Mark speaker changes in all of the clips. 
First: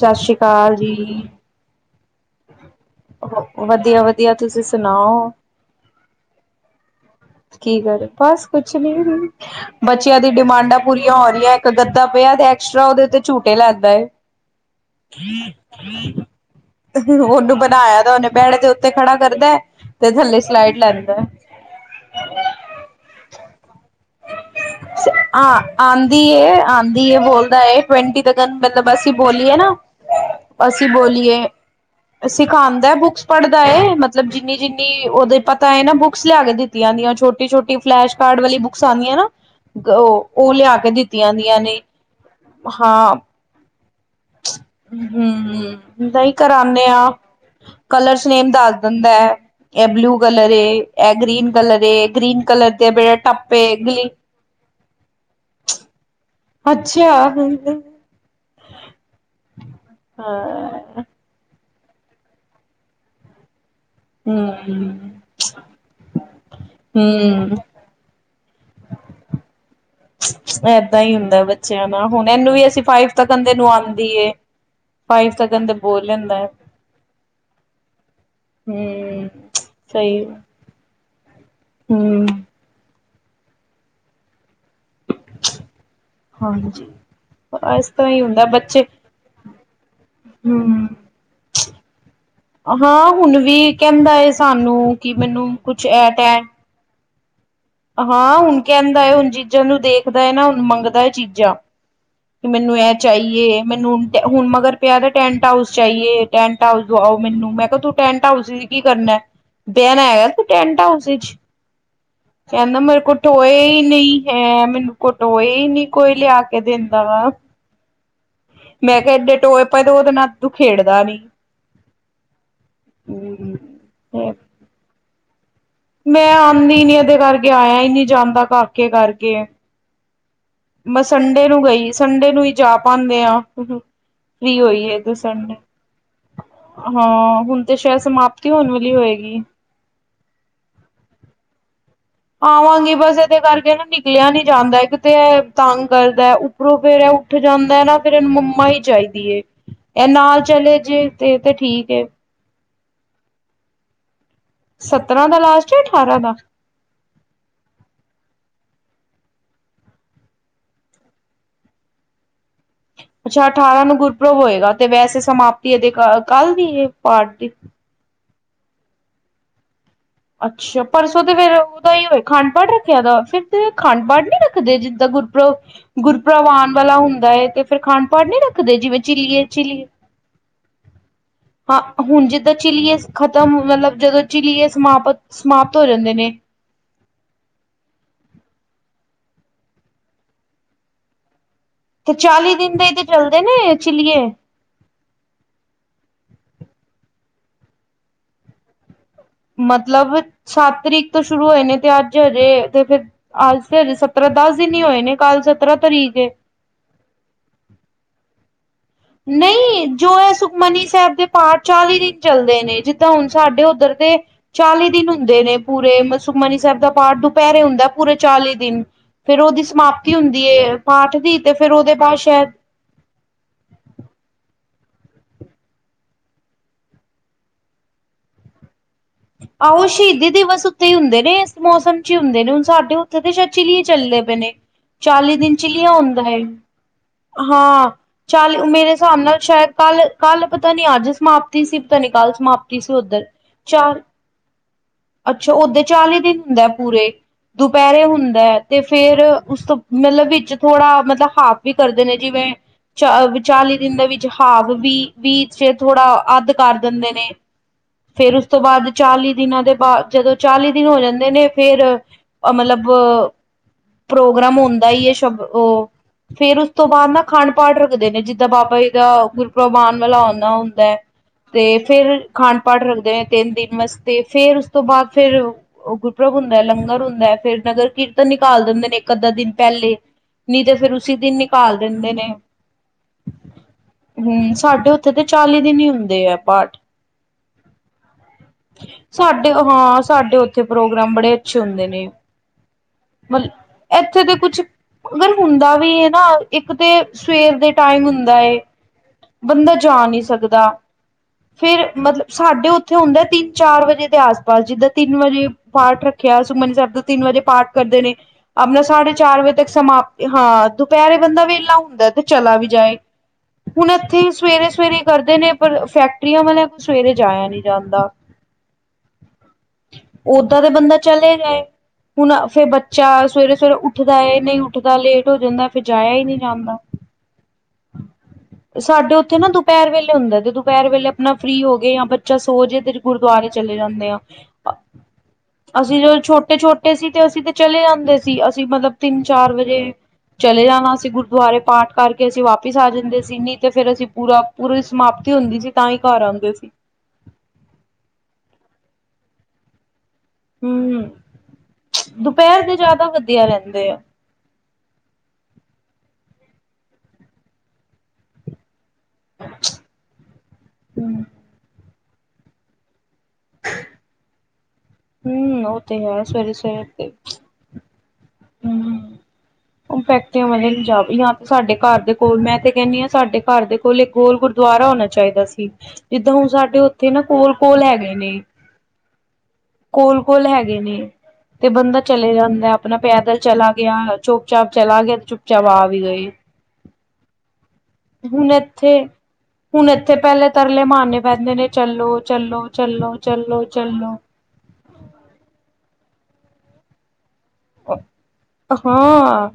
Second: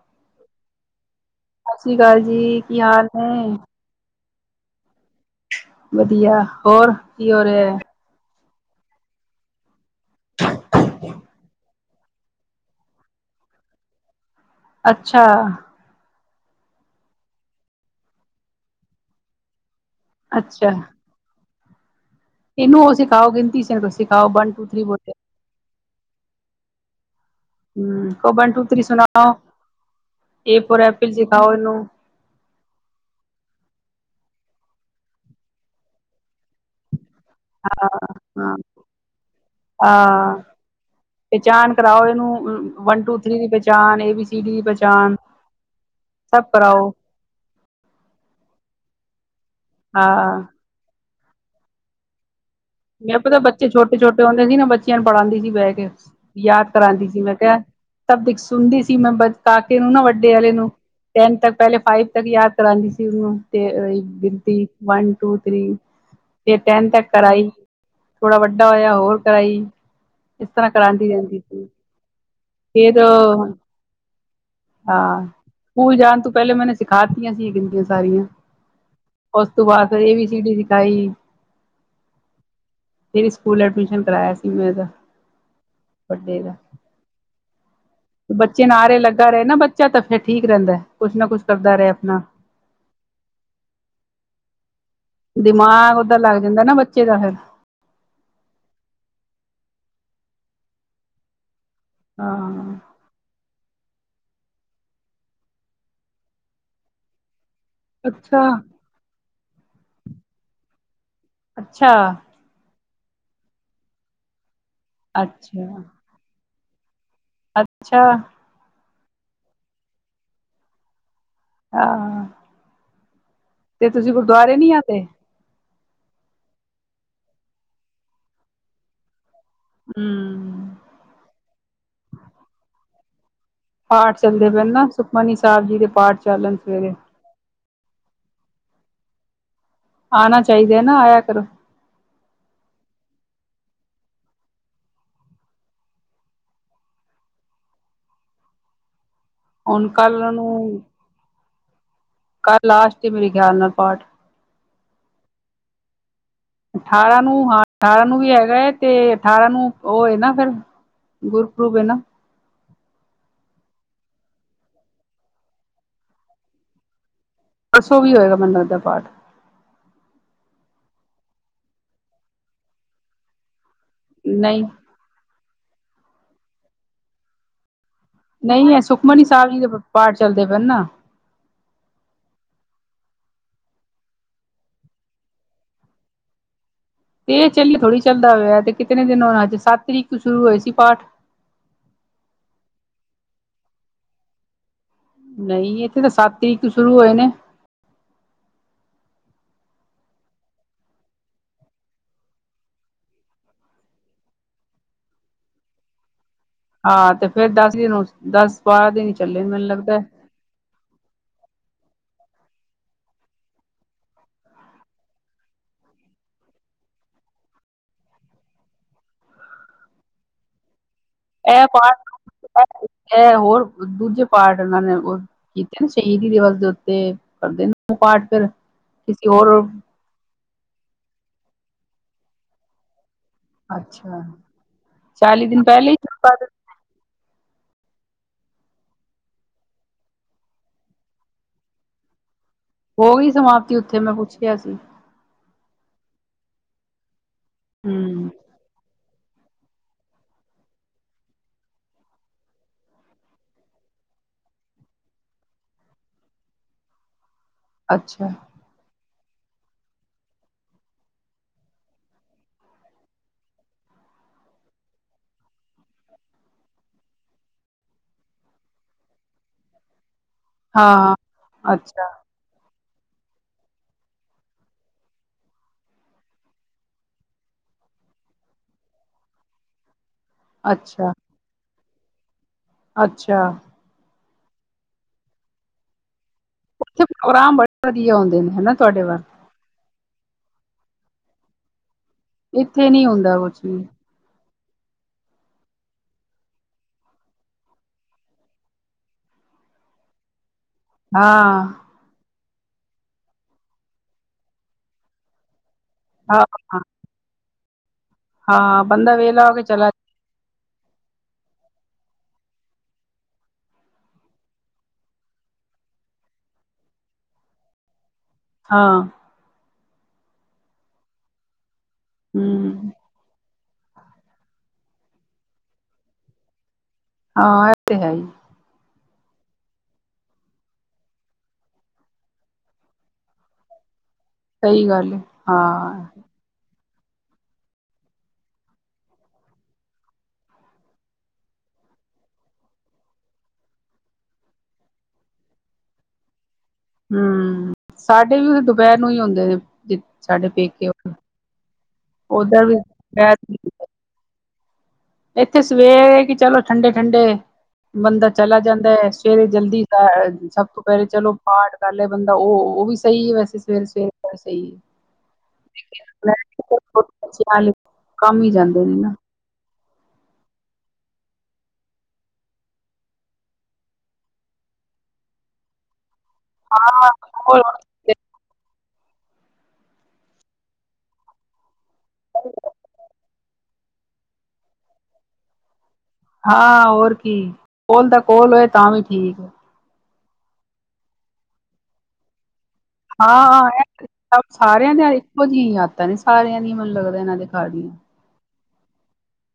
Speaker 1: ਸ਼ਸ਼੍ਰੀ ਕਾਲ ਜੀ
Speaker 2: ਸਸ੍ਰੀ ਕਾਲ ਜੀ ਕੀ ਹਾਲ ਨੇ
Speaker 1: ਵਧੀਆ-ਵਧੀਆ ਤੁਸੀਂ ਸੁਣਾਓ
Speaker 2: ਵਧੀਆ ਹੋਰ ਕੀ ਹੋ ਰੇਆ
Speaker 1: ਕੀ ਕਰ ਬਸ ਕੁਛ ਨੀ ਬੱਚਿਆਂ ਦੀ ਡਿਮਾਂਡਾਂ ਪੂਰੀਆਂ ਹੋ ਰਈਆਂ ਗੱਦਾ ਪਿਆ ਤੇ ਐਕਸਟਰਾ ਓਦੇ ਤੇ ਝੂਟੇ ਲੈਂਦਾ ਐ।
Speaker 2: ਅੱਛਾ
Speaker 1: ਓਨੂੰ ਬਣਾਇਆ ਦਾ ਓਨੇ ਬੈਡ ਦੇ ਉੱਤੇ ਖੜਾ ਕਰਦਾ ਤੇ ਥੱਲੇ ਸਲਾਈਡ ਲੈਂਦਾ।
Speaker 2: ਐਨੂੰ ਉਹ ਸਿਖਾਓ ਗਿਣਤੀ ਸੀ ਸਿਖਾਓ ਵਨ ਟੂ ਥਰੀ ਬੋਲ
Speaker 1: ਆ ਆਂਦੀ ਏ, ਆਂਦੀ ਏ ਬੋਲ ਦਾ ਐ
Speaker 2: ਹਮ
Speaker 1: ਟਵੰਟੀ
Speaker 2: ਕਹੋ ਵਨ
Speaker 1: ਤਕਨ
Speaker 2: ਟੂ ਥ੍ਰੀ
Speaker 1: ਮਤਲਬ ਅਸੀਂ
Speaker 2: ਸੁਣਾਓ
Speaker 1: ਬੋਲੀਏ ਨਾ,
Speaker 2: ਏ ਫੋਰ
Speaker 1: ਅਸੀਂ
Speaker 2: ਐਪਲ
Speaker 1: ਬੋਲੀਏ
Speaker 2: ਸਿਖਾਓ ਇਹਨੂੰ
Speaker 1: ਸਿਖਾਂਦਾ ਐ ਬੁੱਕਸ ਪੜ੍ਹਦਾ ਏ ਮਤਲਬ ਜਿੰਨੀ-ਜਿੰਨੀ ਓਦੇ ਪਤਾ ਏ ਨਾ ਬੁੱਕਸ ਲਿਆ ਕੇ ਦਿੱਤੀਆਂ ਦੀਆਂ ਛੋ ਛੋਟੀ-ਛੋਟੀ ਫਲੈਸ਼ ਕਾਰਡ
Speaker 2: ਹਾਂ
Speaker 1: ਵਾਲੀ ਬੁਕਸ ਆਂਦੀ ਨਾ ਗ ਓ
Speaker 2: ਹਾਂ
Speaker 1: ਓ ਲਿਆ ਕੇ ਦਿੱਤੀਆਂ ਦੀਆਂ
Speaker 2: ਪਹਿਚਾਣ
Speaker 1: ਨੇ
Speaker 2: ਕਰਾਓ ਇਹਨੂੰ ਵਨ
Speaker 1: ਹਾਂ
Speaker 2: ਟੂ ਥ੍ਰੀ ਦੀ ਪਹਿਚਾਣ ਏ ਬੀ ਸੀ ਡੀ ਦੀ ਪਹਿਚਾਣ
Speaker 1: ਹੂੰ ਨਈ
Speaker 2: ਸਭ
Speaker 1: ਕਰਾ ਨੇ
Speaker 2: ਕਰਾਓ
Speaker 1: ਆ ਕਲਰਸ ਨੇਮ ਦੱਸ ਦਿੰਦਾ ਐ। ਐ ਬਲੂ
Speaker 2: ਹਾਂ
Speaker 1: ਕਲਰ ਐ। ਤੇ ਐ ਗ੍ਰੀਨ ਕਲਰ ਏ ਗ੍ਰੀਨ ਕਲਰ ਦੇ ਬੇੜੇ ਟੱਪੇ ਗ
Speaker 2: ਸੀਗੀ ਨਾ ਬੱਚਿਆਂ ਨੂੰ ਪੜਾਦੀ ਸੀ ਬੈ ਕੇ ਯਾਦ
Speaker 1: ਅੱਛਾ
Speaker 2: ਕਰਾਦੀ ਸੀ
Speaker 1: ਹਾਂ
Speaker 2: ਮੈਂ ਕਿਆ
Speaker 1: ਹੂੰ-ਹੂੰ
Speaker 2: ਸਭ ਦਿਖ ਸੁਣਦੀ ਸੀ ਮੈਂ ਬ ਕਾਕੇ ਨੂੰ ਨਾ ਵੱਡੇ ਵਾਲੇ ਨੂੰ ਟੈਨ ਤੱਕ ਪਹਿਲੇ ਫਾਈਵ ਤੱਕ ਯਾਦ ਕਰਾਂਦੀ ਸੀ ਓਨੂੰ ਤੇ ਗਿਣਤੀ ਵਨ ਟੂ ਥ੍ਰੀ ਫੇਰ ਟੈਨ ਤੱਕ ਕਰਾਈ ਥੋੜਾ ਵੱਡਾ ਹੋਇਆ ਹੋਰ ਕਰਾਈ ਇਸ ਤਰ੍ਹਾਂ
Speaker 1: ਏਦਾਂ
Speaker 2: ਕਰਾਂਦੀ
Speaker 1: ਈ
Speaker 2: ਰੈਦੀ
Speaker 1: ਹੁੰਦਾ
Speaker 2: ਸੀ।
Speaker 1: ਬੱਚਿਆਂ ਹੁਣ ਐ ਨੂੰ ਵੀ ਅਸੀਂ
Speaker 2: ਫਿਰ
Speaker 1: ਫਾਈਵ ਤਕਨ ਦੇ ਨੂੰ ਆਦੀ ਏ।
Speaker 2: ਹਾਂ
Speaker 1: ਫਾਈਵ ਤੱਕਨ ਤੇ
Speaker 2: ਸਕੂਲ
Speaker 1: ਬੋਲ
Speaker 2: ਜਾਣ ਤੋਂ
Speaker 1: ਲੈਂਦਾ ਹੈ
Speaker 2: ਪੈਲੇ ਮੈਨੇ ਸਿਖਾਤੀਆਂ ਸੀ ਗਿਣਤੀ ਸਾਰੀਆਂ
Speaker 1: ਹਮ
Speaker 2: ਉਸ ਤੋਂ ਬਾਅਦ ਫਿਰ ਏ ਬੀ ਸੀ ਡੀ ਸਿਖਾਈ
Speaker 1: ਹੂੰ
Speaker 2: ਫੇਰ ਈ ਸਕੂਲ ਐਡਮਿਸ਼ਨ ਕਰਾਇਆ ਸੀ ਮੈ ਐਦਾ।
Speaker 1: ਹਾਂਜੀ ਅ ਏਸ ਤਰਾਂ ਈ
Speaker 2: ਬੱਚੇ ਨਾ ਆਰੇ ਲੱਗਾ ਰੇ ਨਾ ਬੱਚਾ ਤਾਂ ਫਿਰ ਠੀਕ ਰੈਦਾ
Speaker 1: ਹਮ
Speaker 2: ਕੁਛ ਨਾ ਕੁਛ ਕਰਦਾ ਰੇ ਆਪਣਾ
Speaker 1: ਹਾਂ ਹੁਣ ਵੀ ਕੈਂਦਾ ਐ ਸਾਨੂੰ ਕਿ ਮੈਨੂੰ ਕੁਛ ਐ ਟੈ
Speaker 2: ਚਾਇਦਾ ਹੈ
Speaker 1: ਹਾਂ ਹੁਣ ਕੈਂਦਾ ਐ ਹੁਣ ਚੀਜ਼ਾਂ ਨੂੰ ਦੇਖਦਾ ਐ ਨਾ ਮੰਗਦਾ ਐ ਚੀਜ਼ਾਂ ਕਿ
Speaker 2: ਹਾਂ
Speaker 1: ਮੈਨੂੰ ਐ ਚਾਈਏ ਮੈਨੂੰ ਹੁਣ ਮਗਰ ਪਿਆ ਦਾ ਟੈਂਟ ਹਾਊਸ ਚਾਈਏ ਟੈਂਟ ਹਾਊਸ ਦਵਾਓ ਮੈਨੂੰ ਮੈਂ ਕਿਆ ਤੂੰ ਟੈਂਟ
Speaker 2: ਅੱਛਾ
Speaker 1: ਹਾਊਸ ਵੀ ਕੀ ਕਰਨਾ ਬੈਣਾ ਹੈਗਾ ਤੂੰ ਟੈਂਟ ਹਾਊਸ ਚ
Speaker 2: ਅੱਛਾ
Speaker 1: ਕੈਂਦਾ ਮੇਰੇ ਕੋ ਟੋਏਈ ਨਈ ਹੈ। ਮੈਨੂੰ ਟੋਏ
Speaker 2: ਅੱਛਾ
Speaker 1: ਨੀ ਕੋਈ ਲਿਆ ਕੇ ਦਿੰਦਾ ਵਾ
Speaker 2: ਅੱਛਾ
Speaker 1: ਮੈਂ ਕਿਆ ਏਡੇ ਟੋਏ ਪਏ ਤੇ ਓਦੇ ਨਾਲ ਤੂੰ ਖੇਡਦਾ ਨੀ
Speaker 2: ਹਾਂ
Speaker 1: ਹੂੰ
Speaker 2: ਤੇ ਤੁਸੀਂ ਗੁਰਦਆਰੇ ਨੀ ਆਦੇ।
Speaker 1: ਮੈਂ ਆਨੀ ਨੀ ਐਦੇ ਕਰਕੇ ਆਇਆ ਈ ਨਈ ਜਾਂਦਾ ਕਾਕੇ ਕਰਕੇ।
Speaker 2: ਹੂੰ।
Speaker 1: ਮੈਂ ਸੰਡੇ ਨੂੰ ਗਈ, ਸੰਡੇ ਨੂੰ ਈ ਜਾ ਪਾਂਦੇ ਆਂ।
Speaker 2: ਪਾਠ ਚੱਲਦੇ
Speaker 1: ਫ੍ਰੀ
Speaker 2: ਪਏ ਨਾ
Speaker 1: ਹੋਈਏ ਅੱਜ
Speaker 2: ਸੁਖਮਨੀ
Speaker 1: ਸੰਡੇ,
Speaker 2: ਸਾਹਿਬ ਜੀ ਦੇ ਪਾਠ ਚੱਲਣ ਸਵੇਰੇ
Speaker 1: ਹਾਂ ਹੁਨ ਤੇ ਸ਼ਐਦ ਸਮਾਪਤੀ ਹੋਨ ਵਾਲੀ ਹੋਏਗੀ।
Speaker 2: ਆਣਾ ਚਾਈਦੈ ਨਾ, ਆਏਆ ਕਰੋ।
Speaker 1: ਆਵਾਂਗੀ, ਬੱਸ ਏਦੇ ਕਾਰਕੇ ਨਾ ਨਿਕਲੇਆ ਨੀ ਜਾਂਦਾ ਇੱਕ ਤੇ ਐ ਤਾੰਗ ਕਰਦੈ ਉਪ ਉਪਰੋਂ ਫੇਰ ਐ ਉਠ ਜਾਂਦੈ ਨਾ ਫੇਰ ਏਨ ਮੰਮਾ ਈ ਚਾਈਦੀ ਏ,
Speaker 2: ਹੁਣ
Speaker 1: ਐ
Speaker 2: ਕੱਲ
Speaker 1: ਨਾਲ ਚਲੇ ਜੇ ਤੇ, ਤੇ ਠੀਕ ਏ।
Speaker 2: ਕਾੱਲ ਲਾਸਟ ਏ ਮੇਰੇ ਖੇਆਲ ਨਾਲ ਪਾਠ।
Speaker 1: ਸਤਰਾਂ ਦਾ ਲਾਸਟ ਏ ਅਠਾਰਾਂ ਦਾ?
Speaker 2: ਅਠਾਰਾਂ ਨੂੰ ਹਾਂ ਅਠਾਰਾਂ ਨੂੰ ਵੀ ਹੈਗੈ, ਤੇ ਅਠਾਰਾਂ ਨੂੰ ਓ ਏ ਨਾ ਫੇਰ ਗੁਰਪੂਰਵ ਏ ਨਾ।
Speaker 1: ਅੱਛਾ ਅਠਾਰਾਂ ਨੂੰ ਗੁਰਪ੍ਰਬ ਹੋਏਗਾ, ਤੇ ਵੈਸੇ ਸਮਾਪਤੀ ਏਦੇ ਕਾੱਲ ਦੀ ਏ ਪਾਠ ਦੀ?
Speaker 2: ਪਰਸੋ ਵੀ ਹੋਏਗਾ ਮੈਨ ਲਗਦੈ ਪਾਠ।
Speaker 1: ਅੱਛਾ, ਪਰਸੋਂ ਤੇ ਫੇਰ ਓਦਾ ਈ ਹੋਏ, ਖੰਡ ਪਾਠ ਰੱਖੇਆ ਦਾ ਫਿਰ? ਤੇ ਖੰਡ ਪਾਠ ਨੀ
Speaker 2: ਨਹੀਂ
Speaker 1: ਰੱਖਦੇ ਜਿੱਦਾਂ ਗੁਰਪੂਰਵ, ਗੁਰਪ੍ਰਵ ਆਨ ਵਾਲਾ ਹੁੰਦਾ ਏ ਤੇ? ਫਿਰ ਖਾੰਡ ਪਾਠ ਨੀ
Speaker 2: ਨਹੀਂ
Speaker 1: ਰੱਖਦੇ,
Speaker 2: ਹੈ
Speaker 1: ਜਿਵੇਂ
Speaker 2: ਸੁਖਮਨੀ ਸਾਹਿਬ ਜੀ ਦੇ
Speaker 1: ਚਿੱਲੀਏ-ਚਿੱਲੀਏ
Speaker 2: ਪਾਠ ਚੱਲਦੇ ਪਏ ਨਾ
Speaker 1: ਹਾਂ ਹੁਨ ਜਿੱਦਾਂ ਚਿਲੀਏ ਖਤਮ ਮਤਲਬ ਜਦੋਂ ਚਿਲੀਏ ਸਮਾਪਤ-ਸਮਾਪਤ ਹੋ ਜਾਂਦੇ ਨੇ।
Speaker 2: ਤੇ ਏ ਚੱਲੀਏ ਥੋੜੀ ਚੱਲਦਾ ਹੋਏਆ ਤੇ ਕਿਤਨੇ ਦਿਨ ਹੋਨਾ ਸੀ, ਸਾੱਤ ਤਰੀਕ ਸ਼ੁਰੂ ਹੋਏ ਸੀ ਪਾਠ।
Speaker 1: ਤੇ ਚਾਲੀ ਦਿਨ ਦੇ ਈ ਤੇ ਚੱਲਦੇ ਨੇ ਚਿੱਲੀਏ।
Speaker 2: ਨਹੀਂ ਏਥੇ ਤਾਂ ਸਾੱਤ ਤਰੀਕ ਤੋਂ ਸ਼ੁਰੂ ਹੋਏ ਨੇ।
Speaker 1: ਮਤਲਬ ਸਾੱਤ ਤਰੀਕ ਤੋਂ ਸ਼ੁਰੂ ਹੋਏ ਨੇ, ਤੇ ਆੱਜ ਹਜੇ, ਤੇ ਫਿਰ ਅੱਜ ਤੇ ਹਜੇ ਸਤਰਾਂ ਦਾੱਸ ਦਿਨ ਈ ਹੋਏ ਨੇ, ਕਾੱਲ ਸਤਰਾਂ ਤਰੀਕ ਏ।
Speaker 2: ਹਾਂ, ਤੇ ਫੇਰ ਦਾੱਸ ਦਿਨ ਉਸ, ਦਾੱਸ-ਬਾਰਾਂ ਦਿਨ ਈ
Speaker 1: ਨਹੀਂ, ਜੋ ਐ ਸੂਕ ਮਨੀ ਸ੍ਹੈਬ ਦੇ ਪਾਠ ਚਾਲੀ ਦਿਨ ਚੱਲਦੇ ਨੇ, ਜਿੱਦਾਂ ਹੁਨ ਸਾਡੇ ਓਦੱਰ ਦੇ ਚਾਲੀ ਦਿਨ ਹੁੰਦੇ ਨੇ ਪੂਰੇ, ਮ ਸੁਖਮਨੀ ਸ੍ਹੈਬ ਦਾ ਪਾਠ ਦੁਪੈਰੇ ਹੁੰਦੈ, ਪੂਰੇ ਚਾਲੀ ਦਿਨ। ਫੇਰ ਓਦੀ ਸਮਾਪਤੀ ਹੁੰਦੀ ਏ, ਪਾਠ ਦੀ ਤੇ
Speaker 2: ਐ
Speaker 1: ਫਿਰ ਉਹਦੇ
Speaker 2: ਪਾਠ,
Speaker 1: ਬਾਅਦ ਸ਼ਾਇਦ
Speaker 2: ਐ ਹੋਰ ਦੂਜੇ ਪਾਠ ਐਨਾਂ ਨੇ ਓਦ ਕੀਤੇਨ ਸ਼ਹੀਦੀ ਦਿਵਸ ਦੇ ਉੱਤੇ ਕਰਦੇ ਨੇ ਪਾਠ ਫਿਰ। ਕਿਸੇ ਹੋਰ
Speaker 1: ਆਹੋ ਸ਼ਹੀਦੀ ਦਿਵਸ ਉੱਤੇ ਈ ਹੁੰਦੇ ਨੇ, ਇਸ ਮੌਸਮ ਚ ਈ ਹੁੰਦੇ ਨੇ, ਹੁਨ ਸਾਡੇ ਉਥੇ ਤੇ ਸ਼ਐਦ ਚਿੱਲੀਏ ਚੱਲੇ
Speaker 2: ਅੱਛਾ
Speaker 1: ਪੇ ਨੇ, ਚਾਲੀ ਦਿਨ ਚਿੱਲੀਆ ਹੁੰਦਾ ਏ, ਹਾਂ। ਚਾੱਲ ਮੇਰੇ ਹਿਸਾਬ ਨਾਲ ਸ਼ਾਏਦ ਕਾੱਲ-ਕਾੱਲ ਪਤਾ ਨੀ ਆੱਜ ਸਮਾਪਤੀ ਸੀ ਪਤਾ ਨੀ ਕਾੱਲ ਸਮਾਪਤ
Speaker 2: ਹੋਗੀ ਸਮਾਪਤੀ ਉਥੇ, ਮੈਂ ਪੁੱਛ ਲੇਆ ਸੀ।
Speaker 1: ਅੱਛਾ ਓਦੇ ਚਾਲੀ ਦਿਨ ਹੁੰਦੈ ਪੂਰੇ, ਦੁਪੈਰੇ
Speaker 2: ਹੂੰ
Speaker 1: ਹੁੰਦੈ, ਤੇ ਫੇ ਫੇਰ ਉਸ ਤੋਂ ਮਲਬ ਵਿੱਚ ਥੋੜਾ ਮਤਲਅ ਹਾਫ ਵੀ ਕਰਦੇ ਨੇ ਜਿਵੇਂ ਚ ਚਾਲੀ ਦਿਨ ਦੇ ਵਿੱਚ ਹਾਫ ਵੀ, ਵੀਚੇ ਥੋੜਾ ਆੱਧ ਕਾਰ ਦੇਂਦੇ ਨੇ।
Speaker 2: ਅੱਛਾ
Speaker 1: ਫੇਰ ਉਸ ਤੋਂ ਬਾਦ ਚਾਲੀ ਦਿਨਾਂ ਦੇ ਬਾਦ ਜਦੋਂ ਚਾਲੀ ਦਿਨ ਹੋ ਜਾਂਦੇ ਨੇ ਫੇਰ, ਮਲਬ ਪ੍ਰੋਗਰਾਮ ਹੁੰਦਾ ਈ ਏ ਸ਼ਬ ਓ ਫੇਰ ਉਸ ਤੋਂ ਬਾਦ ਨਾ ਖਾੰਡ ਪਾਠ ਰੱਖਦੇ ਨੇ, ਜਿੱਦਾਂ ਬਾਬਾ ਈ ਦਾ ਗੁਰਪ੍ਰਬ ਆਨ ਵਾਲਾ ਹੋਨ ਤਾ ਹੁੰਦੈ,
Speaker 2: ਹਾਂ,
Speaker 1: ਤੇ
Speaker 2: ਅੱਛਾ,
Speaker 1: ਫੇਰ ਖਾੰਡ ਪਾਠ ਰੱਖਦੇ ਨੇ ਤਿੰਨ ਦਿਨ ਮਸਤੇ ਫੇਰ ਉਸ ਤੋਂ ਬਾਦ ਫੇਰ ਓ ਗੁਰਪ੍ਰਬ ਹੁੰਦੈ, ਲੰਗਰ ਹੁੰਦੈ ਫੇਰ ਨਗਰ ਕੀਰਤਨ ਨਿਕਾਲ ਦੇਂਦੇ ਨੇ ਇੱਕ-ਅੱਧਾ ਦਿਨ ਪ੍ਹੈਲੇ ਨੀ ਤੇ ਫਿਰ
Speaker 2: ਅੱਛਾ,
Speaker 1: ਉਸੀ ਦਿਨ ਨਿਕਾਲ ਦੇਂਦੇ ਨੇ।
Speaker 2: ਅੱਛਾ।
Speaker 1: ਹਮ ਸਾਡੇ ਉੱਥੇ ਤੇ ਚਾਲੀ ਦਿਨ ਹੀ ਹੁੰਦੇ ਆ ਪਾਠ।
Speaker 2: ਇੱਥੇ ਪ੍ਰੋਗਰਾਮ ਬੜੇ ਵਧੀਆ ਆਉਂਦੇ ਨੇ ਹਨਾ ਤੁਹਾਡੇ ਵੱਲ,
Speaker 1: ਤੇ ਹਾਂ ਸਾਡੇ ਉੱਥੇ ਪ੍ਰੋਗਰਾਮ ਬੜੇ ਅੱਛੇ ਹੁੰਦੇ ਨੇ,
Speaker 2: ਇੱਥੇ ਨੀ ਹੁੰਦਾ ਕੁਛ ਵੀ,
Speaker 1: ਉੱਥੇ ਤੇ ਕੁਛ ਅਗਰ ਹੁੰਦਾ ਵੀ ਹੈ ਨਾ, ਇੱਕ ਤਾਂ ਸਵੇਰ ਦੇ ਟਾਈਮ ਹੁੰਦਾ ਏ, ਬੰਦਾ ਜਾ ਨਹੀਂ ਸਕਦਾ,
Speaker 2: ਹਾਂ,
Speaker 1: ਫੇਰ ਮਤਲਬ ਸਾਡੇ ਉੱਥੇ ਹੁੰਦਾ, ਤਿੰਨ -ਚਾਰ ਵਜੇ ਦੇ ਆਸ ਪਾਸ ਜਿੱਦਾਂ ਤਿੰਨ ਵਜੇ ਪਾਠ ਰੱਖਿਆ
Speaker 2: ਹਾਂ,
Speaker 1: ਸੁਖਮਨ
Speaker 2: ਹਾਂ
Speaker 1: ਸਾਹਿਬ ਜੀ ਦਾ, ਤਿੰਨ ਵਜੇ ਪਾਠ ਕਰਦੇ ਨੇ, ਆਪਣਾ
Speaker 2: ਹਾਂ
Speaker 1: ਸਾਢੇ
Speaker 2: ਬੰਦਾ
Speaker 1: ਚਾਰ
Speaker 2: ਵੇਹਲਾ
Speaker 1: ਵਜੇ
Speaker 2: ਹੋ ਕੇ
Speaker 1: ਤੱਕ
Speaker 2: ਚਲਾ
Speaker 1: ਸਮਾਪਤ, ਤੇ ਹਾਂ ਦੁਪਹਿਰੇ ਬੰਦਾ ਵੇਹਲਾ ਹੁੰਦਾ ਤੇ ਚਲਾ ਵੀ ਜਾਏ, ਹੁਣ ਇੱਥੇ ਸਵੇਰੇ- ਸਵੇਰੇ ਕਰਦੇ ਨੇ, ਪਰ ਫੈਕਟਰੀਆਂ ਵਾਲਿਆਂ ਕੋਲੋ ਸਵੇਰੇ ਜਾਇਆ ਨਈ ਜਾਂਦਾ,
Speaker 2: ਹਾਂ
Speaker 1: ਓਦਾਂ ਦਾ ਬੰਦਾ ਚਲੇ ਜਾਏ, ਹੁਣ ਫੇਰ
Speaker 2: ਹੂੰ,
Speaker 1: ਬੱਚਾ ਸਵੇਰੇ- ਸਵੇਰੇ ਉੱਠ ਉੱਠਦਾ ਨਹੀਂ ਉੱਠਦਾ ਲੇਟ ਹੋ ਜਾਂਦਾ ਫਿਰ ਜਾਇਆ ਹੀ ਨਈ ਜਾਂਦਾ,
Speaker 2: ਹਾਂ ਤੇ ਹੈ ਹੀ।
Speaker 1: ਸਾਡੇ ਉੱਥੇ ਨਾ ਦੁਪਹਿਰ ਵੇਲੇ ਹੁੰਦਾ, ਤੇ ਦੁਪਹਿਰ ਵੇਲੇ ਆਪਣਾ ਫ੍ਰਰੀ ਹੋ ਗਏ ਜਾਂ ਬੱਚਾ ਸੋ ਜੇ ਤੇ, ਗੁਰਦੁਆਰੇ ਚਲੇ ਜਾਂਦੇ ਆਾ,
Speaker 2: ਸਹੀ
Speaker 1: ਅ
Speaker 2: ਗੱਲ ਏ।
Speaker 1: ਅਸੀਂ
Speaker 2: ਹਾਂ,
Speaker 1: ਜਦੋਂ ਛੋਟੇ -ਛੋਟੇ ਛੋਟੇ ਸੀ ਤੇ ਅਸੀਂ ਤੇ ਚਲੇ ਜਾਂਦੇ ਸੀ, ਅਸੀਂ ਮਤਲਬ ਤਿੰਨ ਚਾਰ ਵਜੇ, ਚਲੇ ਜਾਣਾ ਸੀ ਗੁਰਦੁਆਰੇ ਪਾਠ ਕਰਕੇ ਅਸੀਂ ਵਾਪਿਸ ਆ ਜਾਂਦੇ ਸੀ, ਨਈ ਤੇ ਫੇਰ ਅਸੀਂ ਪੂਰਾ ਪੂਰੀ ਸਮਾਪਤੀ ਹੁੰਦੀ ਸੀ, ਤਾਂ ਈ ਘਰ ਆਂਦੇ ਸੀ।
Speaker 2: ਹਮ ਸਾਡੇ ਵੀ ਉੇਰੇ ਦੁਪਹਿਰ ਨੂੰ ਹੀ ਆਉਦੇ ਨੇ, ਸਾਡੇ ਪੇਕੇ
Speaker 1: ਹੂੰ ਦੁਪਹਿਰ
Speaker 2: ਓਧਰ ਵੀ,
Speaker 1: ਦੇ ਜ਼ਿਆਦਾ ਵਧੀਆ ਰਹਿੰਦੇ ਆ।
Speaker 2: ਇੱਥੇ ਸਵੇਰੇ ਕਿ ਚਲੋ ਠੰਡੇ -ਠੰਡੇ, ਬੰਦਾ ਚਲਾ ਜਾਂਦਾ ਐ, ਸਵੇਰੇ ਜਲਦੀ ਅ ਸਭ ਤੋਂ ਪੇਹਲੇ ਚਲੋ ਪਾਠ ਕਰ ਲਿਆ ਬੰਦਾ ਉਹ -ਉਹ ਵੀ ਸਹੀ ਏ, ਵੈਸੇ ਸਵੇਰੇ- ਸਵੇਰੇ ਸਹੀ ਏ,
Speaker 1: ਹਮ ਓਹ ਤੇ ਹੈ ਸਵੇਰੇ- ਸਵੇਰੇ ਉੱਠਕੇ,
Speaker 2: ਕੰਮ ਵੀ ਜਾਂਦੇ ਨੇ ਨਾ,
Speaker 1: ਓਹ ਫੈਕਟਰੀਆ ਞਾਲੇ ਜਾਦਾ ਏ ਸਾਡੇ ਘਰ ਦੇ ਕੋਲ ਮੈਂ ਤੇ ਕਹਿੰਦੀ ਹ ਸਾਡੇ ਘਰ ਦੇ ਕੋਲ ਇੱਕ ਹੋਰ ਗੁ ਦੁਆਰਾ ਹੋਣਾ ਚਾਹੀਦਾ ਸੀ, ਜਿੱਦਾਂ ਹੁਣ ਸਾਡੇ ਉੱਥੇ
Speaker 2: ਹਾਂ
Speaker 1: ਨਾ ਕੋਲ- ਕੋਲ ਹੈਗੇ ਨੇ, ਕੋਲ -ਕੋਲ ਹੈਗੇ ਨੇ ਤੇ ਬੰਦਾ ਚਲੇ ਜਾਂਦੇ ਆਪਣਾ ਪੈਦਲ ਚਲਾ ਗਿਆ, ਚੁੱਪ -ਚਾਪ ਚਲਾ ਗਿਆ ਤੇ ਚੁੱਪ -ਚਾਪ ਆ ਵੀ ਗਏ,
Speaker 2: ਹਾਂ ਹੋਰ ਕੀ, ਕੋਲ ਦਾ
Speaker 1: ਹੁਣ
Speaker 2: ਕੋਲ ਹੋਏ
Speaker 1: ਇੱਥੇ
Speaker 2: ਤਾਂ ਵੀ ਠੀਕ ਹੈ
Speaker 1: -ਹੁਣ ਇੱਥੇ ਪਹਿਲੇ ਤਰਲੇ ਮਾਰਨੇ ਪੈਂਦੇ ਨੇ ਚੱਲੋ- ਚੱਲੋ, ਚੱਲੋ, ਚੱਲੋ, ਚੱਲੋ
Speaker 2: ਪਰ ਸਾਰੇਆਂ ਦੀਆਂ ਇੱਕੋ ਜੇਹੀਆਂ ਹੀ ਆਦਤਾਂ ਨੇ, ਸਾਰੇਆਂ ਦੀਆ ਮੈਨੂੰ ਲਗਦਾ ਏਹਨਾਂ ਦੇ, ਘਰ ਦੀਆਂ
Speaker 1: ਹੋਰ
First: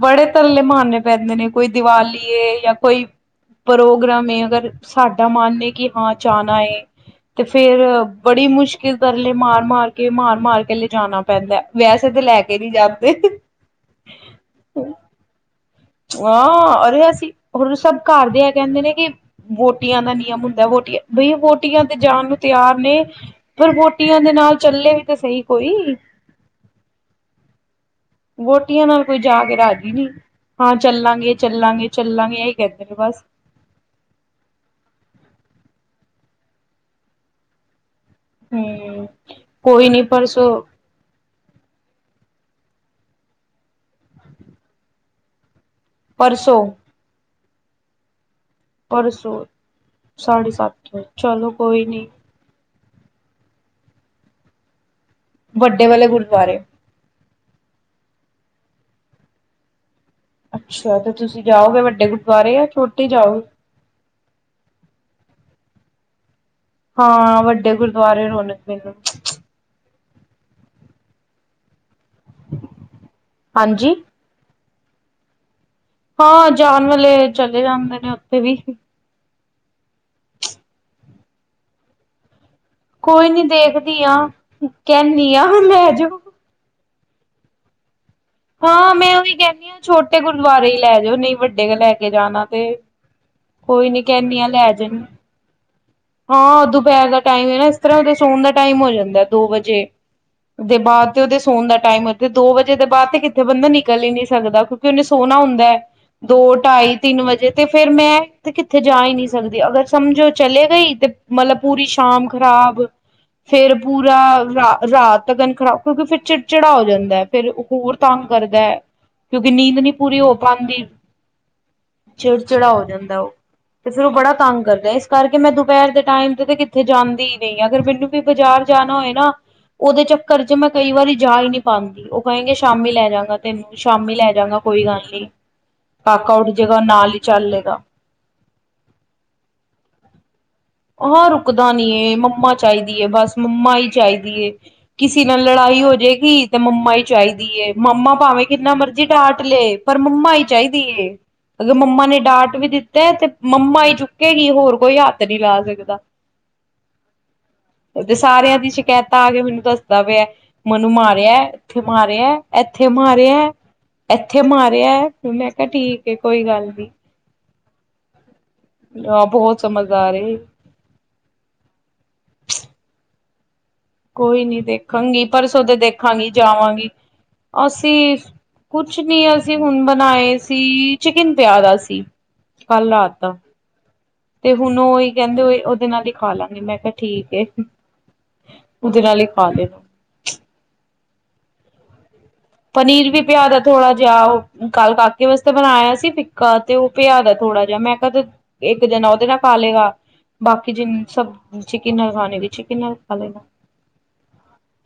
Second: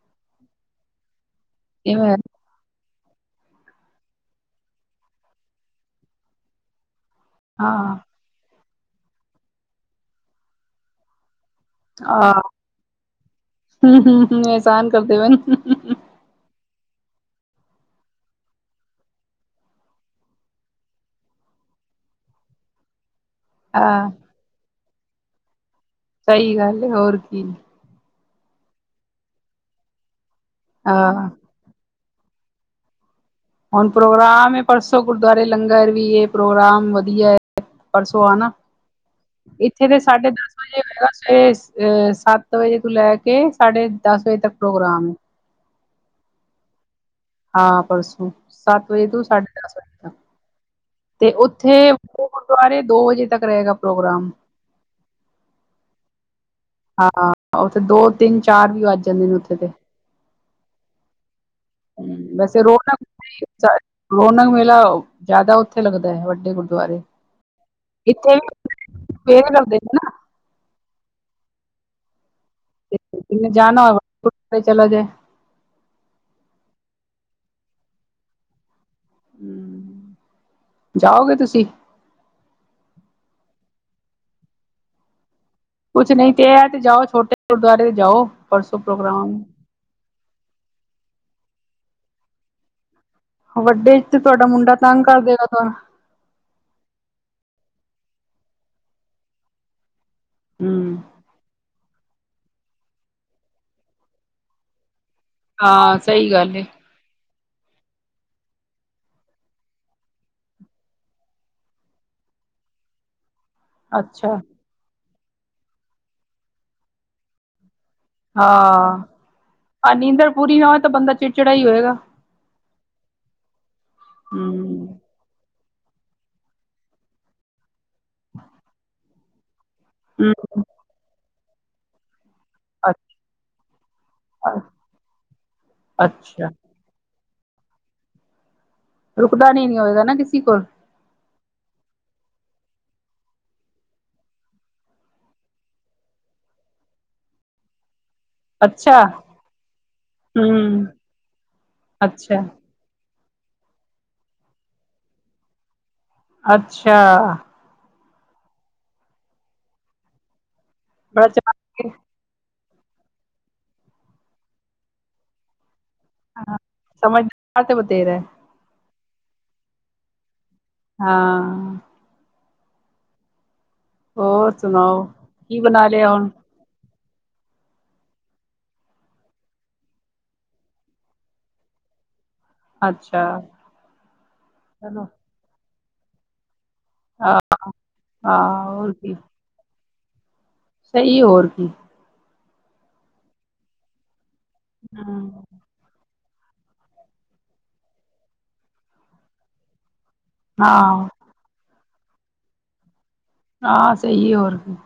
Speaker 1: ਬੜੇ ਤਰਲੇ ਮਾਰਨੇ ਪੈਂਦੇ ਨੇ, ਕੋਈ
Speaker 2: ਇਵੇਂ
Speaker 1: ਦਿਵਾਲੀ ਏ ਜਾਂ ਕੋਈ ਪ੍ਰੋਗਰਾਮ ਹੈਗਾ ਤਾ ਸਾਡਾ ਮਨ ਨਈ ਕੀ ਹਾਂ ਜਾਣਾ ਏ, ਤੇ ਫੇਰ
Speaker 2: ਹਾਂ
Speaker 1: ਬੜੀ ਮੁਸ਼ਕਿਲ ਤਰਲੇ ਮਾਰ -ਮਾਰ ਕੇ ਮਾਰ -ਮਾਰ ਕੇ ਲਿਜਾਣਾ ਪੈਂਦਾ ਵੈਸੇ ਤੇ ਲੈ ਕੇ ਨਹੀਂ ਜਾਂਦੇ, ਹ
Speaker 2: ਹਮ, ਹਮ, ਹਮ ਅਹਿਸਾਨ ਕਰਦੇ ਵਏ ਨਾ,
Speaker 1: ਹਾਂ ਅਰੇ ਅਸੀਂ ਹੁਣ ਸਭ ਘਰ ਦੇ ਏ ਕੇਹਦੇ ਨੇ ਕਿ, ਵੋਟੀਆਂ ਦਾ ਨਿਯਮ ਹੁੰਦਾ, ਵੋਟੀਆਂ ਬਈ ਵੋਟੀਆਂ ਤੇ ਜਾਣ ਨੂੰ ਤਿਆਰ ਨੇ, ਫਿਰ
Speaker 2: ਹਾਂ
Speaker 1: ਵੋਟੀਆਂ ਦੇ ਨਾਲ ਚੱਲੇ ਵੀ ਤੇ ਸਹੀ ਕੋਈ
Speaker 2: ਸਈ ਗਾੱਲ ਏ ਹੋਰ ਕੀ।
Speaker 1: ਵੋਟੀਆਂ ਨਾਲ ਕੋਈ ਜਾ ਕੇ ਰਾਜੀ ਨੀ ਹਾਂ ਚੱਲਾਂਗੇ। ਚੱਲਾਂਗੇ-ਚੱਲਾਂਗੇ ਐਈ ਕੈਂਦੇ ਨੇ ਬਾੱਸ।
Speaker 2: ਹੁਨ ਪ੍ਰੋਗਰਾਮ ਏ ਪਰਸੋਂ ਗੁਰਦੁਆਰੇ ਲੰਗਰ ਵੀ ਏ ਪ੍ਰੋਗਰਾਮ ਵਦੀਐ। ਪਰਸੋਂ ਆ ਨਾ
Speaker 1: ਹੂੰ।
Speaker 2: ਇੱਥੇ
Speaker 1: ਕੋਈ
Speaker 2: ਤੇ
Speaker 1: ਨੀ
Speaker 2: ਸਾਢੇ ਦਾਸ
Speaker 1: ਪਰਸੋਂ,
Speaker 2: ਵਜੇ ਅ ਸੱਤ ਵਜੇ ਤੋਂ ਲੈਕੇ ਸਾਢੇ ਦਾਸ ਵਜੇ ਤੱਕ ਪ੍ਰੋਗਰਾਮ ਏ।
Speaker 1: ਪਰਸੋਂ।
Speaker 2: ਹਾਂ ਪਰਸੋਂ ਸਾੱਤ ਵਜੇ ਤੋਂ
Speaker 1: ਪਰਸੋਂ
Speaker 2: ਸਾਢੇ ਦਾਸ ਵਜੇ ਤੱਕ
Speaker 1: ਸਾਢੇ ਸੱਤ ਵਜੇ
Speaker 2: ਤੇ
Speaker 1: ਚਲੋ ਕੋਈ
Speaker 2: ਓਥੇ
Speaker 1: ਨੀ
Speaker 2: ਗੁਰਦੁਆਰੇ ਦੋ ਵਜੇ ਤੱਕ ਰੇਏਗਾ ਪ੍ਰੋਗਰਾਮ।
Speaker 1: ਵੱਡੇ ਵਾਲੇ ਗੁਰਦੁਆਰੇ।
Speaker 2: ਹਾਂ ਓਥੇ ਦੋ, ਤਿੰਨ, ਚਾਰ ਵੀ ਵੱਜ ਜਾਂਦੇ ਨੇ ਓਥੇ ਤੇ
Speaker 1: ਅੱਛਾ ਤੇ ਤੁਸੀ ਜਾਓਗੇ ਵੱਡੇ ਗੁਰਦੁਆਰੇ ਯਾ ਛੋਟੇ ਜਾਓ।
Speaker 2: ਰੋਂਨਕ ਮੇਲਾ ਜਾਦਾ ਓਥੇ ਲੱਗਦਾ ਐ ਵੱਡੇ ਗੁਰ ਦੁਆਰੇ
Speaker 1: ਹਾਂ ਵੱਡੇ ਗੁਰਦੁਆਰੇ
Speaker 2: ਇੱਥੇ
Speaker 1: ਰੌਣਕ ਮੇਲਾ
Speaker 2: [unintelligible] ਲਗਦੇ ਨਾ। ਜਿਨੇ ਜਾਨਾ
Speaker 1: ਹਾਂਜੀ।
Speaker 2: [unintelligible] ਚਲਾ ਜਾਏ।
Speaker 1: ਹਾਂ ਜਾਨ ਵਾਲੇ ਚਲੇ ਜਾਂਦੇ ਨੇ ਓਥੇ ਵੀ।
Speaker 2: ਜਾਓਗੇ ਤੁਸੀ।
Speaker 1: ਕੋਈ ਨੀ ਦੇਖਦੀ ਆਂਂ ਕੈਨੀ ਆਂ
Speaker 2: ਕੁਛ
Speaker 1: ਲੈਜੋ।
Speaker 2: ਨਹੀਂ ਤੇ ਐ ਤੇ ਜਾਓ ਛੋਟੇ ਗੁਰਦੁਆਰੇ ਜਾਓ। ਪਰਸੋਂ
Speaker 1: ਹਾਂ ਮੈਂ ਓਈ
Speaker 2: ਪ੍ਰੋਗਰਾਮ
Speaker 1: ਕੈਨੀ ਆਂ ਛੋਟੇ ਗੁਰਦੁਆਰੇ ਈ ਲੈਜੋ ਨਈ ਵੱਡੇ ਲੈਕੇ ਜਾਨਾ ਤੇ। ਕੋਈ
Speaker 2: ਵੱਡੇ
Speaker 1: ਨੀ
Speaker 2: ਚ ਤੇ
Speaker 1: ਕਹਿੰਦੀ
Speaker 2: ਤੋਆਡਾ
Speaker 1: ਆ ਲੈ
Speaker 2: ਮੁੰਡਾ ਤਾੰਗ
Speaker 1: ਜਾਣ
Speaker 2: ਕਰਦੇਗਾ ਤੋਆਨ।
Speaker 1: ਹਾਂ ਦੁਪੈਰ ਦਾ ਟਾਈਮ ਏਨਾ ਇਸ ਤਰਾਂ ਓਦਾ ਸੋਨ ਦਾ ਟਾਈਮ ਹੋ ਜਾਂਦਾ ਦੋ ਵਜੇ। ਦੇ
Speaker 2: ਹੂੰ
Speaker 1: ਬਾਦ ਤੇ ਓਦੇ ਸੋਨ ਦਾ ਟਾਈਮ ਤੇ ਦੋ ਵਜੇ ਦੇ ਬਾਦ ਤੇ ਕਿਥੇ ਬੰਦਾ ਨਿਕਲ ਈ ਨੀ ਸਕਦਾ। ਕਯੁਕਿ ਓਨੇ ਸੋਨਾ ਹੁੰਦਾ ਐ
Speaker 2: ਹਾਂ ਸਹੀ
Speaker 1: ਦੋ,
Speaker 2: ਗੱਲ ਏ
Speaker 1: ਢਾਈ। ਤਿੰਨ ਵਜੇ ਤੇ ਫੇਰ ਮੈਂ ਤੇ ਕਿੱਥੇ ਜਾ ਈ ਨੀ ਸਕਦੀ ਅਗਰ ਸਮਜੋ ਚਲੇ ਗਈ। ਤੇ ਮਲਬ ਪੂਰੀ ਸ਼ਾਮ ਖਰਾਬ ਫੇਰ ਪੂਰਾ
Speaker 2: ਅੱਛਾ
Speaker 1: ਰਾ ਰਾਤ ਤਗਨ ਖਰਾਬ। ਕਯੁਕਿ ਫਿਰ ਚਿੜ-ਚਿੜਾ ਹੋ ਜਾਂਦਾ ਐ ਫੇਰ ਹੋਰ। ਤਾੰਗ ਕਰਦਾ ਐ
Speaker 2: ਹਾਂ
Speaker 1: ਕਯੁਂਕਿ ਨੀਂਦ ਨੀ ਪੂਰੀ ਹੋ ਪਾਂਦੀ।
Speaker 2: ਐਈ ਹੋਏਗਾ।
Speaker 1: ਚਿੜ-ਚਿੜਾ ਹੋ ਜਾਂਦਾ ਓ, ਤੇ ਫੇਰ ਓ ਬੜਾ ਤਾੰਗ ਕਰਦਾ।
Speaker 2: ਹੂੰ
Speaker 1: ਕਰਕੇ ਮੈਂ ਦੁਪੈਰ ਦੇ ਟਾਈਮ ਤੇ, ਤੇ ਕਿੱਥੇ ਜਾਂਦੀ ਈ ਨੀ ਆਂ ਅਗਰ ਮੈਨੂੰ ਵੀ ਬਾਜ਼ਾਰ ਜਾਨਾ ਹੋਏ ਨਾ। ਓਦੇ ਚੱਕਰ ਚ
Speaker 2: ਹੂੰ
Speaker 1: ਮੈਂ ਕਈ ਵਾਰੀ ਜਾ ਈ ਨੀ ਪਾਂਦੀ ਓ ਕਏਂਗੇ। ਸ਼ਾਮੀ ਲੈ ਜਾਂਗਾ ਤੈਨੂੰ ਸ਼ਾਮੀ ਲੈ ਜਾਂਗਾ
Speaker 2: ਅੱਛਾ
Speaker 1: ਕੋਈ ਗਾੱਲ ਨੀ ਕਾਕਾ ਉਠ
Speaker 2: ਅੱਛਾ
Speaker 1: ਜੇ ਓਦੋਂ ਨਾਲ ਹੀ ਚਾੱਲੇਗਾ।
Speaker 2: ਰੁਕਦਾ ਨੀ, ਨੀ ਹੋਏਗਾ ਨਾ ਕਿਸੇ ਕੋਲ।
Speaker 1: ਹਾਂ ਰੁਕਦਾ ਨੀ ਏ ਮੰਮਾ ਚਾਈਦੀ ਏ ਬਾੱਸ, ਮੰਮਾ ਈ ਚਾਈਦੀ। ਕਿਸੀ ਨਾਲ ਲੜਾਈ ਹੋ ਜੇਗੀ ਤੇ ਮੰਮਾ ਈ ਚਾਈਦੀ ਏ, ਮੰਮਾ ਭਾਵੇਂ ਕਿੰਨਾ
Speaker 2: ਅੱਛਾ
Speaker 1: ਮਰਜੀ ਡਾਟ ਲੇ ਪਰ ਮੰਮਾ ਈ
Speaker 2: ਹੂੰ
Speaker 1: ਚਾਈਦੀ ਏ, ਅਗਰ ਮੰਮਾ ਨੇ
Speaker 2: ਅੱਛਾ
Speaker 1: ਡਾਟ ਵੀ ਦਿੱਤ ਤੇ ਮੰਮਾ ਚੁੱਕੇਗੀ ਹੋਰ ਕੋਈ ਹਾੱਥ ਨੀ ਲਾ ਸਕਦਾ।
Speaker 2: ਅੱਛਾ।
Speaker 1: ਤੇ ਸਾਰੇਆਂ ਦੀ ਸ਼ਿਕੈਤਾਂ ਆ ਕੇ ਮੈਨੂੰ ਦੱਸਦਾ ਪੇਆ ਮਨੂੰ
Speaker 2: ਬੜਾ
Speaker 1: ਮਾਰੇਆ। ਐਥੇ
Speaker 2: ਚਲਾਕ ਏ
Speaker 1: ਮਾਰੇਆ, ਐਥੇ ਮਾਰੇਆ, ਐਥੇ ਮਾਰੇਆ ਮੈਂ ਕਾ ਠੀਕ ਏ ਕੋਈ
Speaker 2: ਹਾਂ
Speaker 1: ਗੱਲ
Speaker 2: ਸਮਝਦਾਰ ਬੱਥੇਰਾ।
Speaker 1: ਆ ਬੋਹਤ ਸਮਝਦਾਰ ਏ।
Speaker 2: ਹਾਂ।
Speaker 1: ਕੋਈ
Speaker 2: ਹੋਰ
Speaker 1: ਨੀ
Speaker 2: ਸੁਣਾਓ
Speaker 1: ਦੇਖਾਂਗੀ
Speaker 2: ਕੀ
Speaker 1: ਪਰਸੋ ਤੇ
Speaker 2: ਬਣਾ ਲਿਆ
Speaker 1: ਦੇਖਾਂਗੀ
Speaker 2: ਹੁਣ
Speaker 1: ਜਾਵਾਂਗੀ ਅਸੀਂ ਕੁਛ ਨੀ ਅਸੀਂ ਹੁਣ ਬਣਾਏ ਸੀ ਚਿਕਨ ਪਿਆ ਦਾ ਸੀ ਕੱਲ ਰਾਤ
Speaker 2: ਅੱਛਾ
Speaker 1: ਦਾ। ਤੇ ਹੁਣ ਓਈ ਕੈਂਦੇ ਓਦੇ ਨਾਲ ਈ ਖਾ ਲਾਂਗੇ ਮੈਂ ਕਿਆ ਠੀਕ
Speaker 2: ਆਹ
Speaker 1: ਏ
Speaker 2: ਹਾਂ
Speaker 1: ਉਦੇ ਨਾਲ ਈ ਖਾ ਲੇਗਾ।
Speaker 2: ਸਈ ਹੋਰ ਕੀ?
Speaker 1: ਪਨੀਰ ਵੀ ਪਿਆਦਾ ਥੋੜਾ ਜਿਆ ਓ ਕੱਲ ਕਾ ਕੇ
Speaker 2: ਹੂੰ।
Speaker 1: ਵਾਸਤੇ ਬਣਾਇਆ ਸੀ ਫਿੱਕਾ ਤੇ ਓ ਪਿਆ ਦਾ ਥੋੜਾ ਜਿਆ ਮੈਂ ਕਿਆ ਇੱਕ ਜਨਾ ਓਦੇ ਨਾਲ ਖਾ ਲੇਗਾ। ਬਾਕੀ ਜਿਨ
Speaker 2: ਹਾਂ
Speaker 1: ਸਬ ਚਿਕਨ ਨਾਲ ਖਾਣੇ ਵੀ ਚਿਕਨ ਨਾਲ ਖਾ ਲੇਗਾ।
Speaker 2: ਹਾਂ ਸਈ ਹੋਰ ਕੀ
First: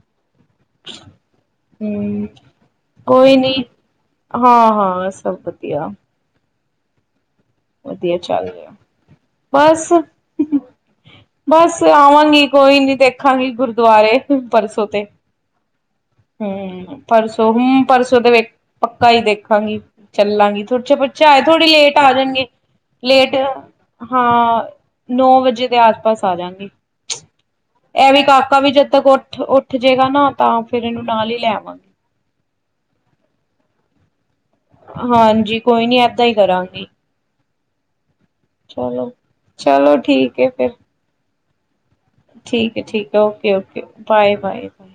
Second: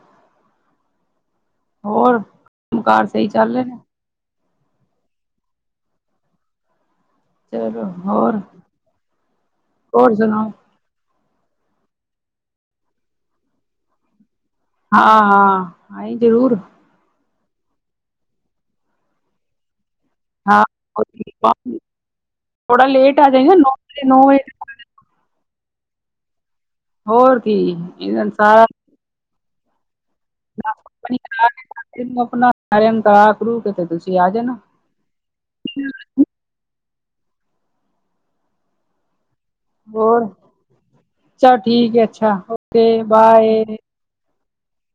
Speaker 2: ਹੋਰ
Speaker 1: ਹੂੰ
Speaker 2: ਕੰਮ ਕਾਰ ਸਹੀ
Speaker 1: ਕੋਈ
Speaker 2: ਚੱਲ
Speaker 1: ਨੀ
Speaker 2: ਰਹੇ ਨੇ
Speaker 1: ਹਾਂ-ਹਾਂ ਸਬ ਵਦੀਆ।
Speaker 2: ਚਲੋ
Speaker 1: ਵਦੀਆਂ
Speaker 2: ਹੋਰ
Speaker 1: ਚੱਲ ਰਿਆ ਬਸ।
Speaker 2: ਹੋਰ ਸੁਣਾਓ
Speaker 1: ਬਸ ਆਵਾਂਗੀ ਕੋਈ ਨੀ ਦੇਖਾਂਗੀ ਗੁਰਦੁਆਰੇ। ਪਰਸੋ ਤੇ
Speaker 2: ਹਾਂ ਹਾਂ ਆਈ ਜ਼ਰੂਰ
Speaker 1: ਹੂੰ ਪਰਸੋਂ ਹੂੰ ਪਰਸੋਂ ਦੇ ਵੇਖ ਪੱਕਾ ਈ ਦੇਖਾਂਗੀ। ਚੱਲਾਂਗੀ
Speaker 2: ਹਾਂ
Speaker 1: ਥਛੇ ਪੁੱਛੇ ਆਏ ਥੋੜੀ ਲੇਟ ਆ ਜਾਣਗੇ।
Speaker 2: ਥੋੜਾ ਆ
Speaker 1: ਲੇਟ
Speaker 2: ਜਾਏਗਾ ਨੌ ਵਜੇ ਨੌ
Speaker 1: ਹਾਂ
Speaker 2: ਵਜੇ
Speaker 1: ਨੌ ਵਜੇ ਦੇ ਆਸ ਪਾਸ ਆ ਜਾਂਗੀ।
Speaker 2: ਹੋਰ ਕੀ
Speaker 1: ਐ ਵੀ
Speaker 2: ਇਹ
Speaker 1: ਕਾਕਾ
Speaker 2: ਸਾਰਾ
Speaker 1: ਵੀ ਜਦ ਤੱਕ ਉੱਠ ਉੱਠ ਜੇਗਾ ਨਾ ਤਾਂ ਫੇਰ ਐਨੂੰ ਨਾਲ ਈ ਲੈਵਾਂਗੇ।
Speaker 2: ਇਸਨੂੰ ਅਪਣਾ [unintelligible] ਕਰਾ ਕਰੂ ਕੇ ਤੇ ਤੁਸੀਂ ਆ ਜਾਣਾ।
Speaker 1: ਹਾਂਜੀ ਕੋਈ ਨੀ ਏਦਾਂ ਈ ਕਰਾਂਗੀ ਚਲੋ। ਚਲੋ ਠੀਕ ਏ ਫੇਰ।
Speaker 2: ਚਲ ਠੀਕ ਐ ਅੱਛਾ ਓਕੇ
Speaker 1: ਠੀਕ ਹੈ okay
Speaker 2: bye.
Speaker 1: Okay bye, bye, bye.